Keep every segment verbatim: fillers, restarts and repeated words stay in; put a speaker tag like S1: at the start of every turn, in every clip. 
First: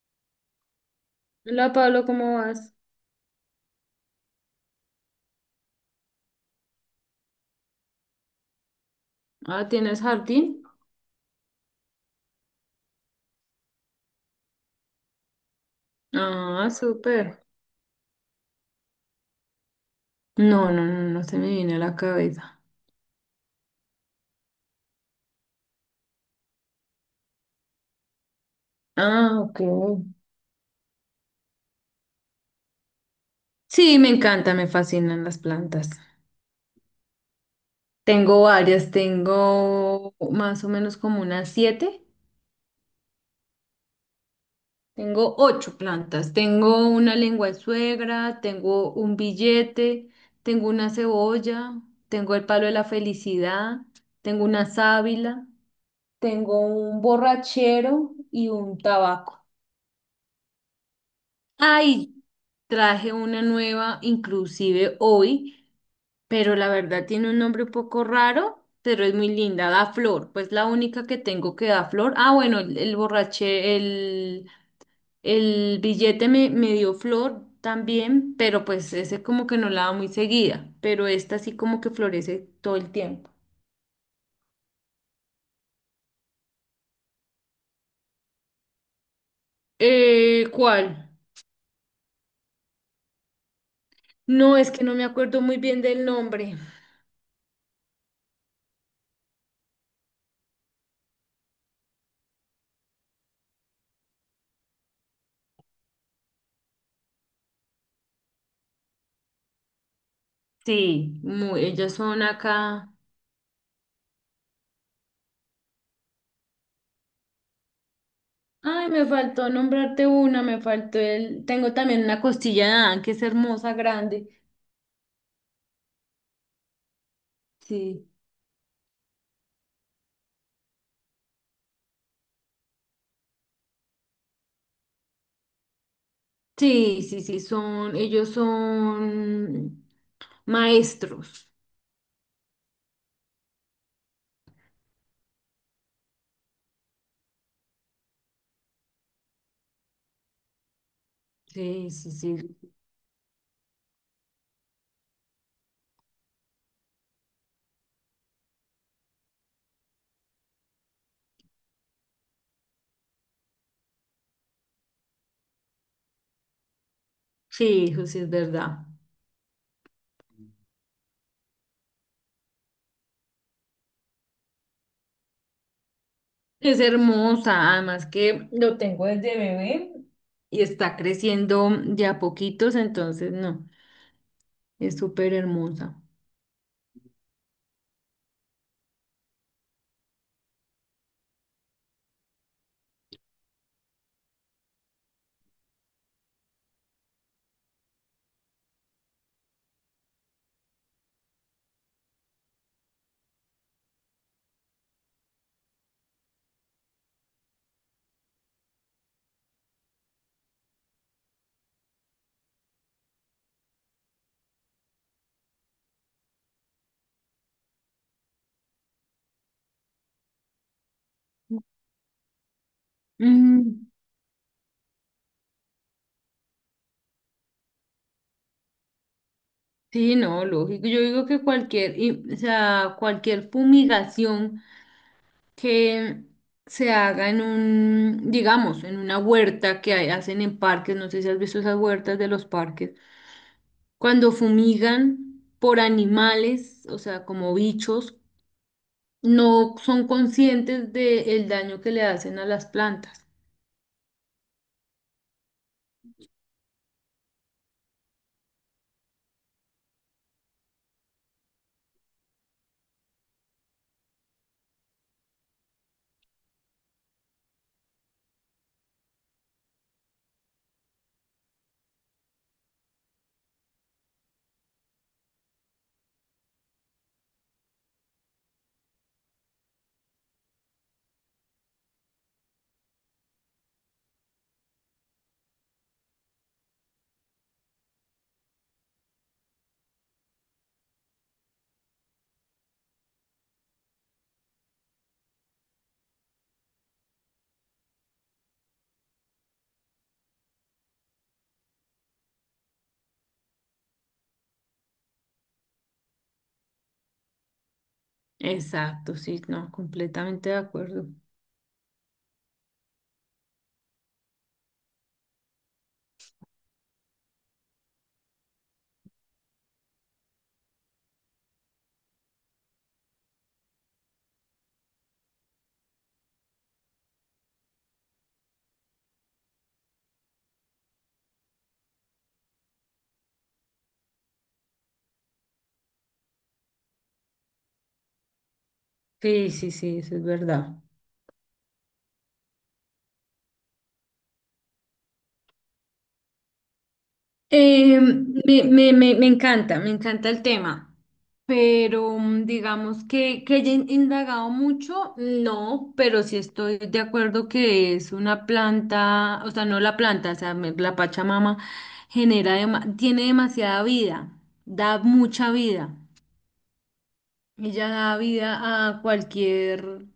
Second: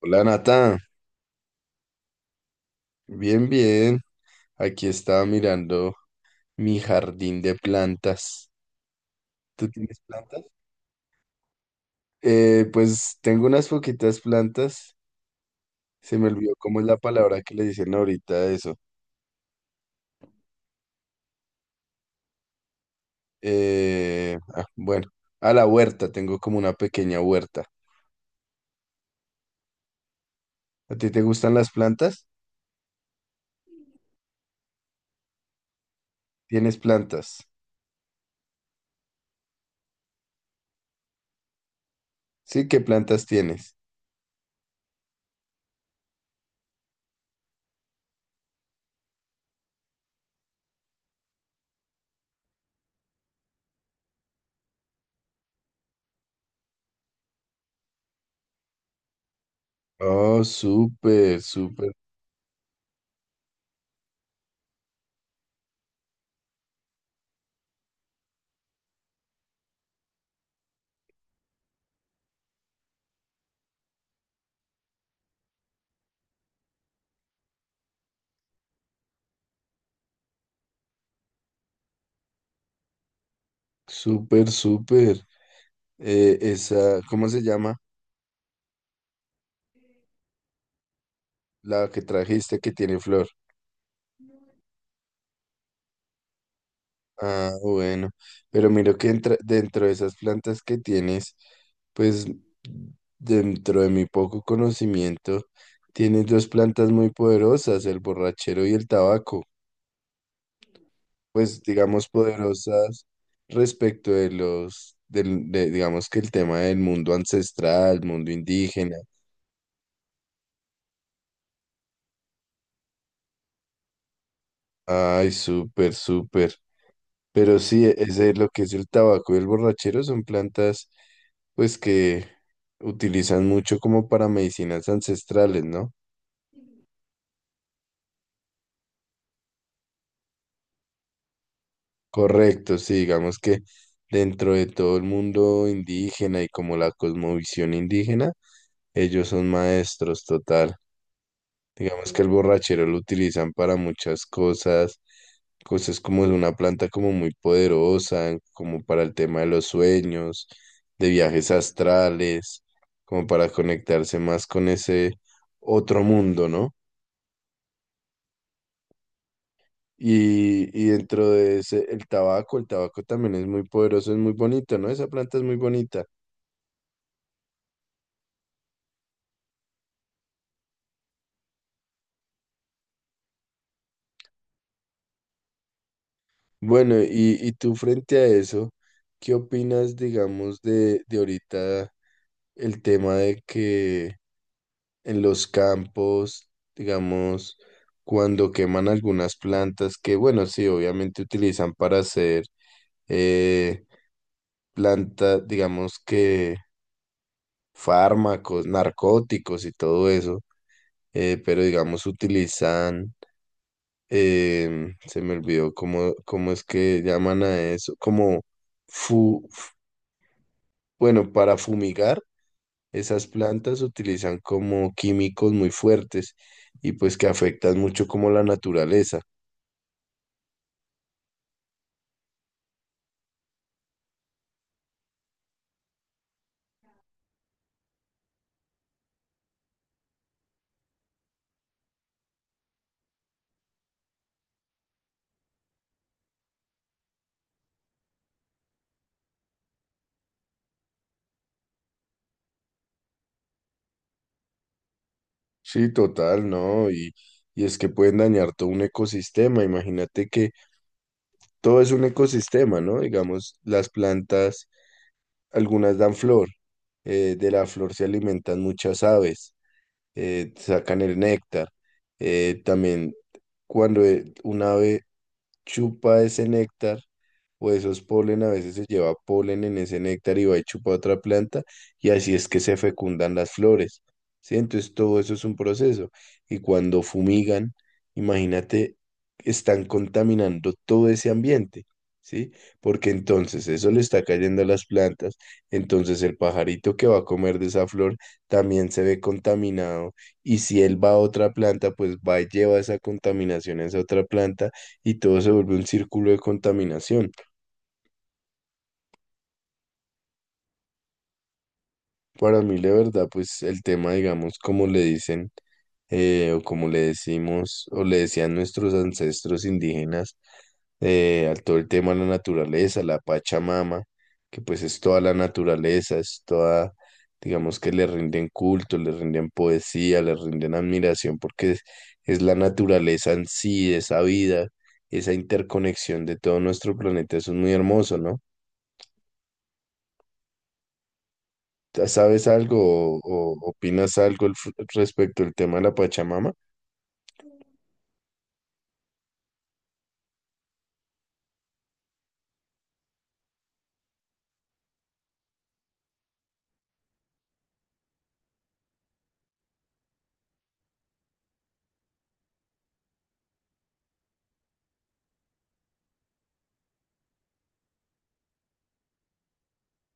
S1: Hola Nata,
S2: Hola Pablo, ¿cómo vas?
S1: bien, bien. Aquí estaba mirando mi jardín de plantas.
S2: Ah,
S1: ¿Tú tienes
S2: ¿tienes
S1: plantas?
S2: jardín?
S1: Eh, pues tengo unas poquitas plantas. Se me olvidó
S2: Ah,
S1: cómo es la
S2: súper.
S1: palabra que le dicen ahorita a eso.
S2: No, no, no, no se me viene a la cabeza.
S1: Eh, ah, bueno, a la huerta, tengo como una pequeña huerta.
S2: Ah, ok.
S1: ¿A ti te gustan las plantas?
S2: Sí, me encanta, me fascinan las plantas.
S1: ¿Tienes plantas?
S2: Tengo varias, tengo más o menos como unas siete.
S1: Sí, ¿qué plantas tienes?
S2: Tengo ocho plantas. Tengo una lengua de suegra, tengo un billete, tengo una cebolla, tengo el palo de la felicidad, tengo una sábila, tengo un borrachero y un tabaco.
S1: Oh, súper, súper,
S2: Ay, traje una nueva, inclusive hoy, pero la verdad tiene un nombre un poco raro, pero es muy linda, da flor, pues la única que tengo que da flor. Ah, bueno, el, el borraché, el, el billete me, me dio flor también, pero pues ese como que no la da muy seguida, pero esta sí como que florece todo el tiempo.
S1: súper, súper. Eh, esa, ¿cómo se llama?
S2: Eh, ¿cuál?
S1: La que trajiste que tiene flor.
S2: No, es que no me acuerdo muy bien del nombre.
S1: Ah, bueno, pero miro que entra- dentro de esas plantas que tienes, pues dentro de mi poco conocimiento, tienes dos plantas muy poderosas, el borrachero y el tabaco,
S2: Sí,
S1: pues
S2: muy, ellas
S1: digamos
S2: son acá.
S1: poderosas respecto de los, del, de- digamos que el tema del mundo ancestral, mundo
S2: Ay,
S1: indígena.
S2: me faltó nombrarte una, me faltó el. Tengo también una costilla de Adán, que es hermosa, grande.
S1: Ay, súper, súper. Pero sí,
S2: Sí.
S1: ese es lo que es, el tabaco y el borrachero son plantas pues que utilizan mucho como para medicinas ancestrales, ¿no?
S2: Sí, sí, sí, son, ellos son maestros.
S1: Correcto, sí, digamos que dentro de todo el mundo indígena y como la cosmovisión indígena, ellos son maestros total.
S2: Sí, sí,
S1: Digamos que el
S2: sí.
S1: borrachero lo utilizan para muchas cosas, cosas, como es una planta como muy poderosa, como para el tema de los sueños, de viajes astrales, como para conectarse más con ese otro mundo, ¿no?
S2: Sí, eso sí es verdad.
S1: Y, y dentro de ese, el tabaco, el tabaco también es muy poderoso, es muy bonito, ¿no? Esa planta es muy bonita.
S2: Es hermosa, además que lo tengo desde bebé y está creciendo ya poquitos, entonces no, es súper hermosa.
S1: Bueno, y, y tú frente a eso, ¿qué opinas, digamos, de, de, ahorita el tema de que en los campos, digamos, cuando queman algunas plantas que, bueno, sí, obviamente utilizan para hacer eh, plantas, digamos que fármacos, narcóticos y todo eso, eh, pero digamos utilizan, em, se me olvidó cómo, cómo es que llaman a eso, como, fu- f- bueno, para fumigar. Esas plantas
S2: Mm,
S1: utilizan como químicos muy fuertes y pues que afectan mucho como la naturaleza.
S2: sí, no, lógico. Yo digo que cualquier, y- o sea, cualquier fumigación. Que se haga en un, digamos, en una huerta que hay- hacen en parques, no sé si has visto esas huertas de los parques, cuando fumigan por animales, o sea, como bichos, no son conscientes del daño que le hacen a las plantas.
S1: Sí, total, ¿no? Y, y es que pueden dañar todo un ecosistema. Imagínate que todo es un ecosistema, ¿no? Digamos, las plantas, algunas dan flor, eh, de la flor se alimentan muchas aves, eh, sacan el néctar. Eh, también cuando eh, un ave chupa ese néctar o esos polen, a veces se lleva polen en ese néctar y va y chupa otra planta y así es que se fecundan las flores. ¿Sí? Entonces todo eso es un proceso. Y cuando fumigan, imagínate, están contaminando todo ese ambiente. ¿Sí? Porque entonces eso le está cayendo a las plantas, entonces el pajarito que va a comer de esa flor también se ve contaminado y si él va a otra planta, pues va y lleva esa contaminación a esa otra planta y todo se vuelve un círculo de contaminación.
S2: Exacto, sí, no, completamente de acuerdo.
S1: Para mí, la verdad, pues el tema, digamos, como le dicen, eh, o como le decimos o le decían nuestros ancestros indígenas, eh, al todo el tema de la naturaleza, la Pachamama, que pues es toda la naturaleza, es toda, digamos que le rinden culto, le rinden poesía, le rinden admiración, porque es, es la naturaleza en sí, esa vida, esa interconexión de todo nuestro planeta, eso es muy hermoso, ¿no?
S2: Sí, sí, sí, eso es verdad.
S1: ¿Sabes algo o, o opinas algo al fr- respecto al tema de la Pachamama?
S2: Eh, me, me- me- me encanta, me encanta el tema, pero mm, digamos que, que haya in- indagado mucho, no, pero sí estoy de acuerdo que es una planta, o sea, no la planta, o sea, me- la Pachamama genera, dema- tiene demasiada vida, da mucha vida. Ella da vida a cualquier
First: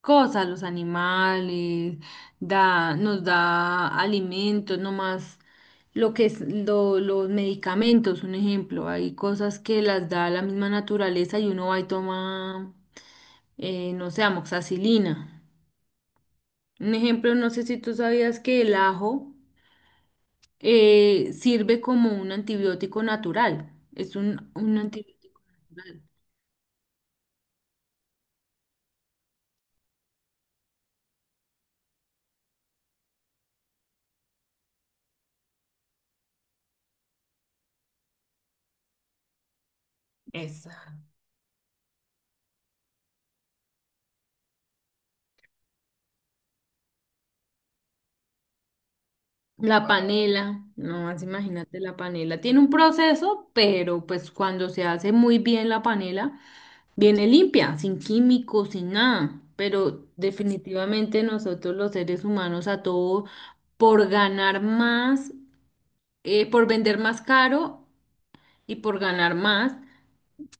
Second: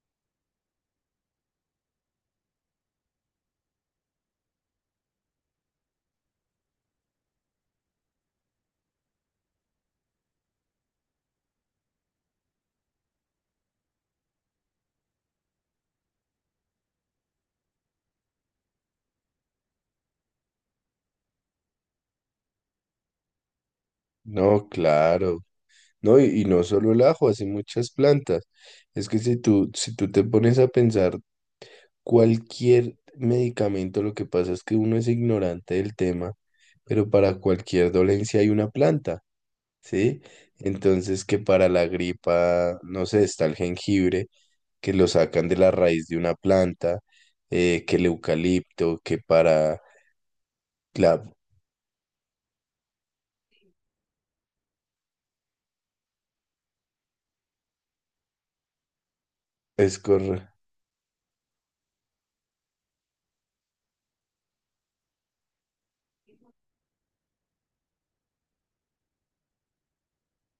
S2: cosa, los animales, da, nos da alimentos, no más lo que es lo- los medicamentos, un ejemplo. Hay cosas que las da la misma naturaleza y uno va y toma, eh, no sé, amoxicilina. Un ejemplo, no sé si tú sabías que el ajo eh, sirve como un antibiótico natural. Es un,
S1: No,
S2: un
S1: claro.
S2: antibiótico natural.
S1: No, y, y no solo el ajo, así muchas plantas. Es que si tú, si tú te pones a pensar cualquier medicamento, lo que pasa es que uno es ignorante del tema, pero para cualquier dolencia hay una planta, ¿sí?
S2: Eso.
S1: Entonces que para la gripa, no sé, está el jengibre, que lo sacan de la raíz de una planta, eh, que el eucalipto, que para...
S2: La panela, no
S1: la
S2: más imagínate la panela. Tiene un proceso, pero pues cuando se hace muy bien la panela, viene limpia, sin químicos, sin nada.
S1: Es
S2: Pero
S1: correcto.
S2: definitivamente nosotros los seres humanos a todo por ganar más, eh, por vender más caro y por ganar más,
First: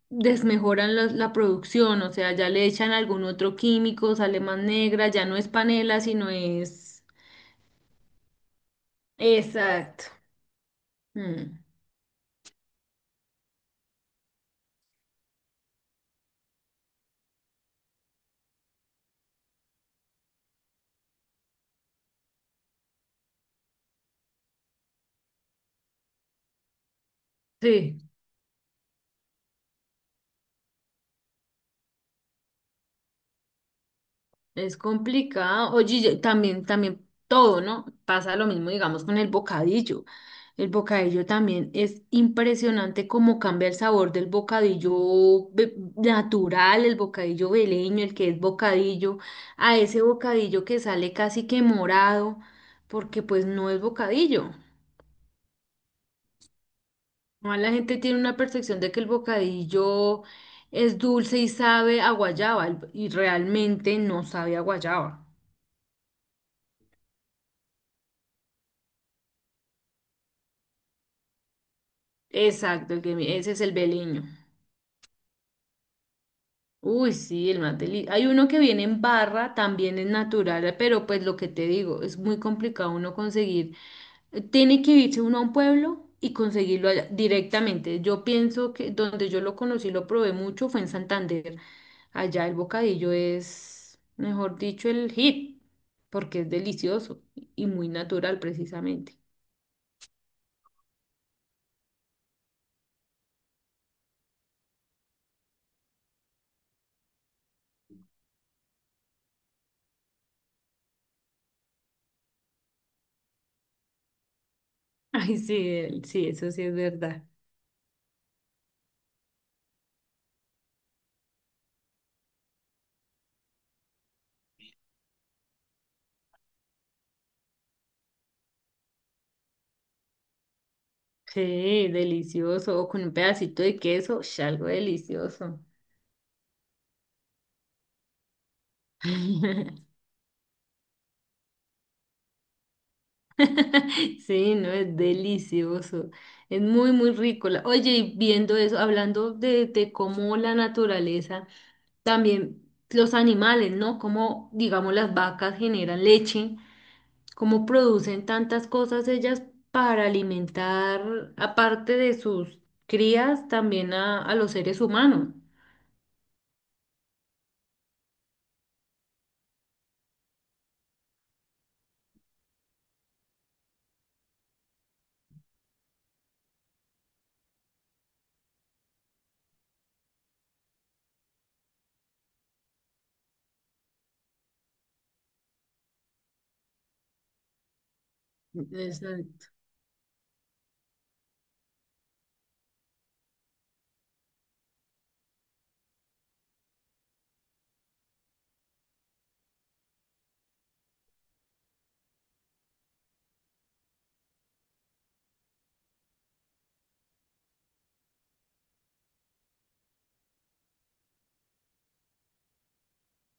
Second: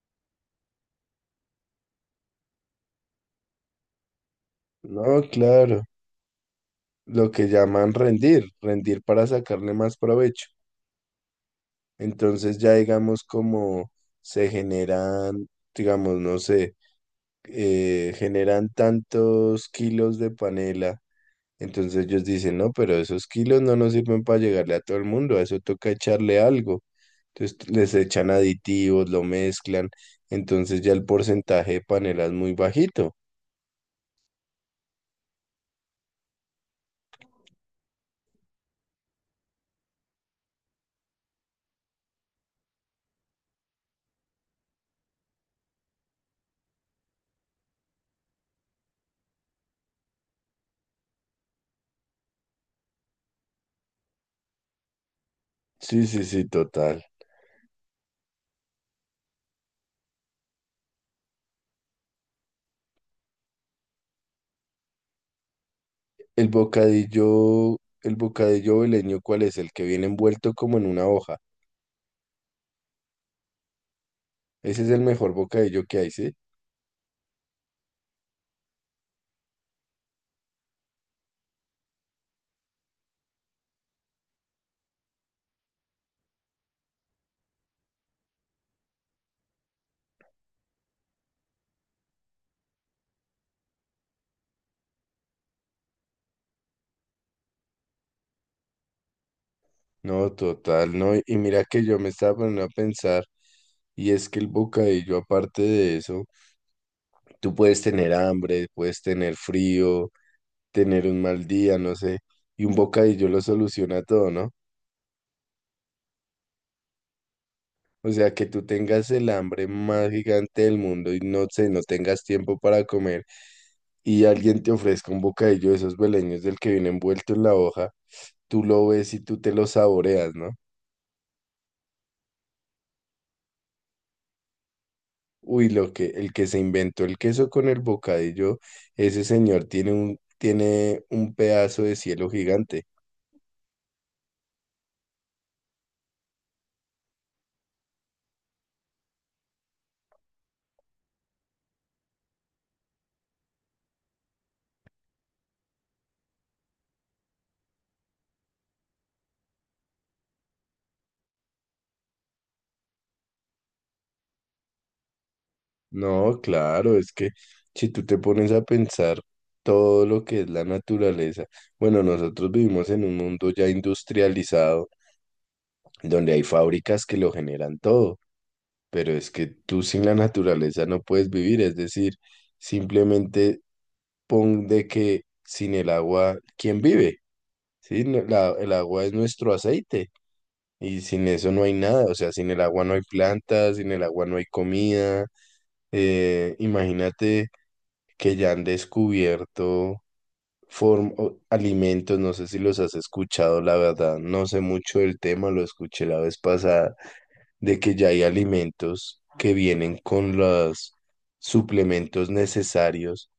S2: desmejoran los- la producción. O sea, ya le echan algún otro químico, sale más negra,
S1: No,
S2: ya no es
S1: claro.
S2: panela, sino es.
S1: Lo que llaman rendir, rendir para sacarle más
S2: Exacto.
S1: provecho.
S2: Mm,
S1: Entonces ya digamos como se generan, digamos, no sé, eh, generan tantos kilos de panela. Entonces ellos dicen, no, pero esos kilos no nos sirven para llegarle a todo el mundo, a eso toca echarle algo. Entonces les
S2: sí.
S1: echan aditivos, lo mezclan. Entonces ya el porcentaje de panela es muy bajito.
S2: Es complicado. Oye, y también, también todo, ¿no? Pasa lo mismo, digamos, con el bocadillo. El bocadillo también es impresionante cómo cambia el sabor del bocadillo ve- natural, el bocadillo veleño, el que es bocadillo, a ese bocadillo que sale casi que morado, porque pues no es bocadillo.
S1: Sí, sí, sí, total.
S2: Además, la gente tiene una percepción de que el bocadillo es dulce y sabe a guayaba, el- y realmente no sabe a guayaba.
S1: El bocadillo, el bocadillo veleño, ¿cuál es? El que viene envuelto como en una hoja.
S2: Exacto, el que mi- ese es el beleño.
S1: Ese es el mejor bocadillo que hay, ¿sí?
S2: Uy, sí, el más deli- hay uno que viene en barra, también es natural, pero pues lo que te digo, es muy complicado uno conseguir. eh, Tiene que irse uno a un pueblo y conseguirlo allá directamente. Yo pienso que donde yo lo conocí, lo probé mucho, fue en Santander. Allá el bocadillo es, mejor dicho, el hit, porque es delicioso y muy natural precisamente.
S1: No, total, no. Y mira que yo me estaba poniendo a pensar, y es que el bocadillo, aparte de eso, tú puedes tener hambre, puedes tener frío, tener un mal día, no sé, y un bocadillo lo soluciona todo, ¿no?
S2: Ay, sí, el- sí, eso sí es verdad.
S1: O sea, que tú tengas el hambre más gigante del mundo y no sé, no tengas tiempo para comer y alguien te ofrezca un bocadillo de esos beleños del que viene envuelto en la hoja, tú lo ves y tú te lo saboreas, ¿no?
S2: Sí, delicioso. O con un pedacito de queso, ush, algo delicioso.
S1: Uy, lo que, el que se inventó el queso con el bocadillo, ese señor tiene un, tiene un pedazo de cielo gigante.
S2: Sí, no, es delicioso. Es muy, muy rico. La- Oye, y viendo eso, hablando de, de cómo la naturaleza, también los animales, ¿no? Cómo, digamos, las vacas generan leche, cómo producen tantas cosas ellas para alimentar, aparte de sus crías, también a, a los seres humanos.
S1: No, claro, es que si tú te pones a pensar todo lo que es la naturaleza, bueno, nosotros vivimos en un mundo ya industrializado donde hay fábricas que lo generan todo, pero es que tú sin la naturaleza no puedes vivir, es decir, simplemente pon de que sin el agua, ¿quién vive? Sí, No- la- el agua es
S2: Exacto.
S1: nuestro aceite y sin eso no hay nada, o sea, sin el agua no hay plantas, sin el agua no hay comida, eh, imagínate que ya han descubierto form- o- alimentos, no sé si los has escuchado, la verdad, no sé mucho del tema, lo escuché la vez pasada de que ya hay alimentos que vienen con los suplementos necesarios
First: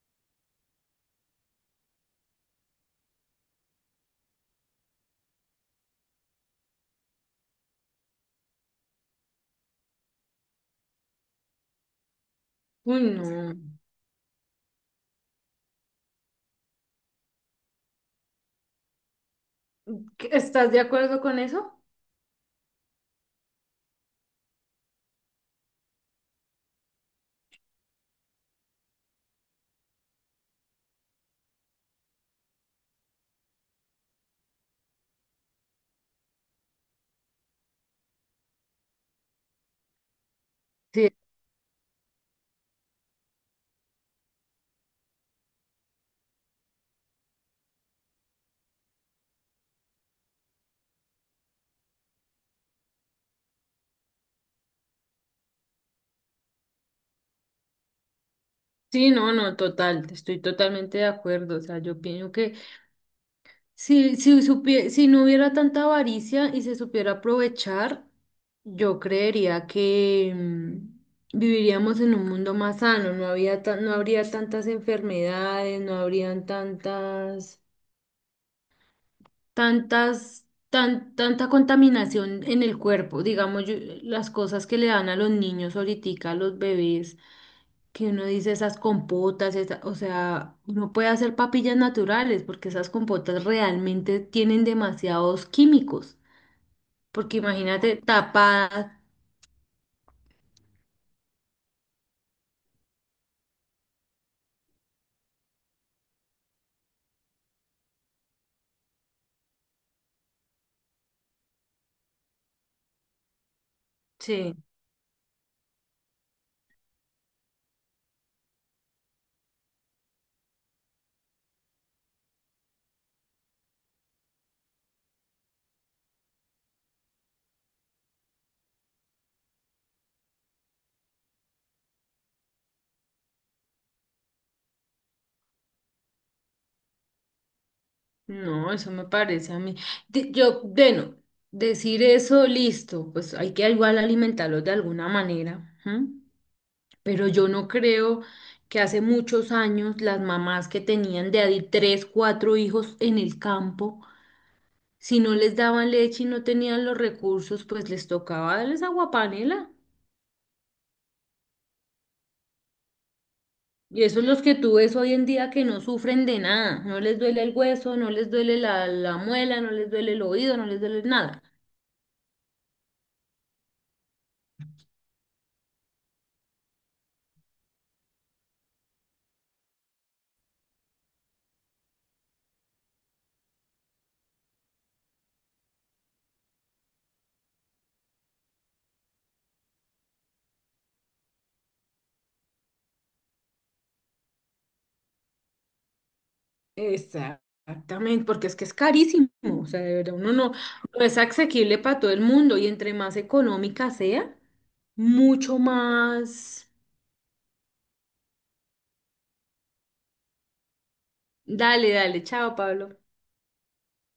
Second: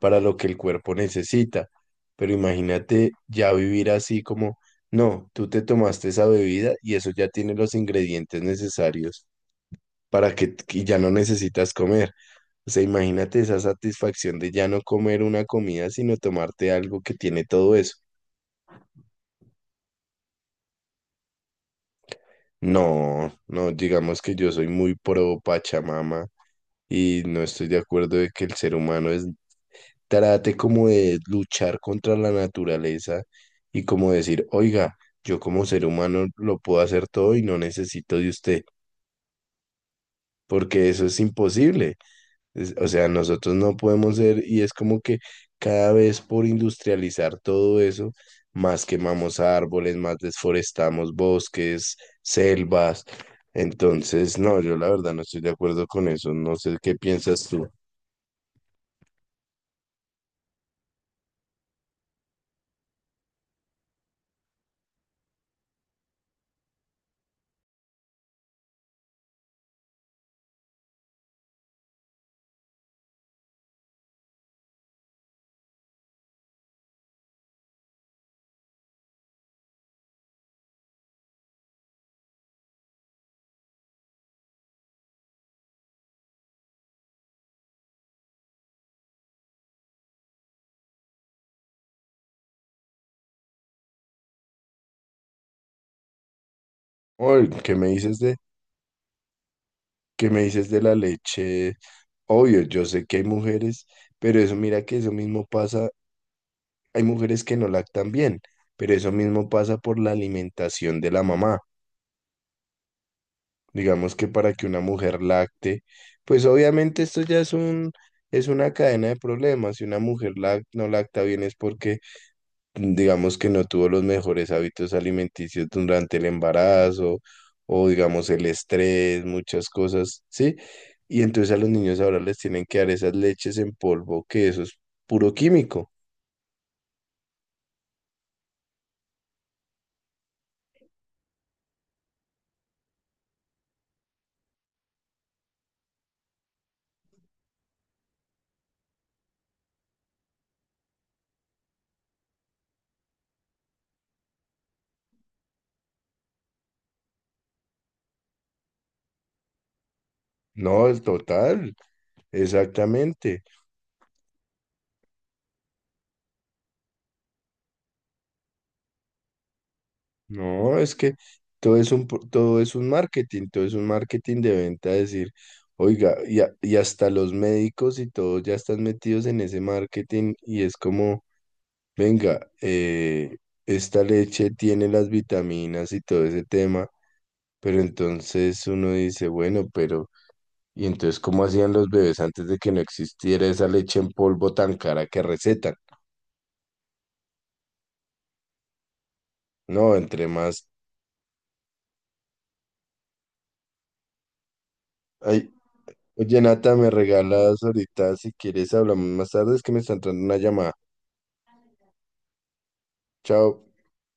S1: para lo que el cuerpo necesita. Pero imagínate ya vivir así como, no, tú te tomaste esa bebida y eso ya tiene los ingredientes necesarios para que y ya no necesitas comer. O sea,
S2: Uy,
S1: imagínate
S2: no.
S1: esa satisfacción de ya no comer una comida, sino tomarte algo que tiene todo eso.
S2: ¿Estás de acuerdo con eso?
S1: No, no, digamos que yo soy muy pro Pachamama y no estoy de acuerdo de que el ser humano es trate como de luchar contra la naturaleza y como decir, oiga, yo como ser humano lo puedo hacer todo y no necesito de usted, porque eso
S2: Sí,
S1: es imposible. Es- o sea, nosotros no podemos ser y es como que cada vez por industrializar todo eso, más quemamos árboles, más desforestamos bosques, selvas. Entonces, no, yo la verdad no estoy de acuerdo con eso. No sé qué piensas tú.
S2: sí, no, no, total, estoy totalmente de acuerdo. O sea, yo pienso que si, si, supie- si no hubiera tanta avaricia y se supiera aprovechar, yo creería que mm, viviríamos en un mundo más sano, no había ta- no habría tantas enfermedades, no habrían tantas, tantas, tan, tanta contaminación en el cuerpo. Digamos, yo- las cosas que le dan a los niños ahorita, a los bebés que uno dice esas compotas, esa- o sea, uno puede hacer papillas naturales porque esas compotas realmente tienen demasiados químicos, porque
S1: Oye, ¿qué me
S2: imagínate
S1: dices de,
S2: tapadas.
S1: qué me dices de la leche? Obvio, yo sé que hay mujeres, pero eso mira que eso mismo pasa, hay mujeres que no lactan bien, pero eso mismo pasa por la alimentación de la mamá. Digamos que para
S2: Sí,
S1: que una mujer lacte, pues obviamente esto ya es un, es una cadena de problemas. Si una mujer lac- no lacta bien es porque digamos que no tuvo los mejores hábitos alimenticios durante el embarazo o digamos el estrés, muchas cosas, ¿sí? Y entonces a los niños ahora les tienen que dar esas leches en polvo, que eso es puro químico.
S2: no, eso me parece a mí. De- yo, bueno, decir eso, listo, pues hay que igual alimentarlos de alguna manera, ¿m? Pero yo no creo que hace muchos años las mamás que tenían de a di- tres, cuatro hijos en el campo, si no les daban leche y no tenían los recursos, pues les tocaba darles aguapanela.
S1: No, el total, exactamente.
S2: Y esos los que tú ves hoy en día que no sufren de nada. No les duele el hueso, no les duele la, la muela, no les duele el oído, no
S1: No,
S2: les
S1: es
S2: duele
S1: que
S2: nada.
S1: todo es un, pro- todo es un marketing, todo es un marketing de venta, decir, oiga, y, a- y hasta los médicos y todos ya están metidos en ese marketing y es como... Venga, eh, esta leche tiene las vitaminas y todo ese tema, pero entonces uno dice, bueno, pero ¿y entonces cómo hacían los bebés antes de que no existiera esa leche en polvo tan cara que recetan?
S2: Exactamente, porque es que es carísimo. O sea,
S1: No,
S2: de verdad,
S1: entre
S2: uno no,
S1: más...
S2: no es asequible para todo el mundo. Y entre más económica sea,
S1: Ay,
S2: mucho
S1: oye,
S2: más.
S1: Nata, me regalas ahorita, si quieres hablamos más tarde, es que me está entrando una llamada.
S2: Dale, dale, chao, Pablo.
S1: Chao.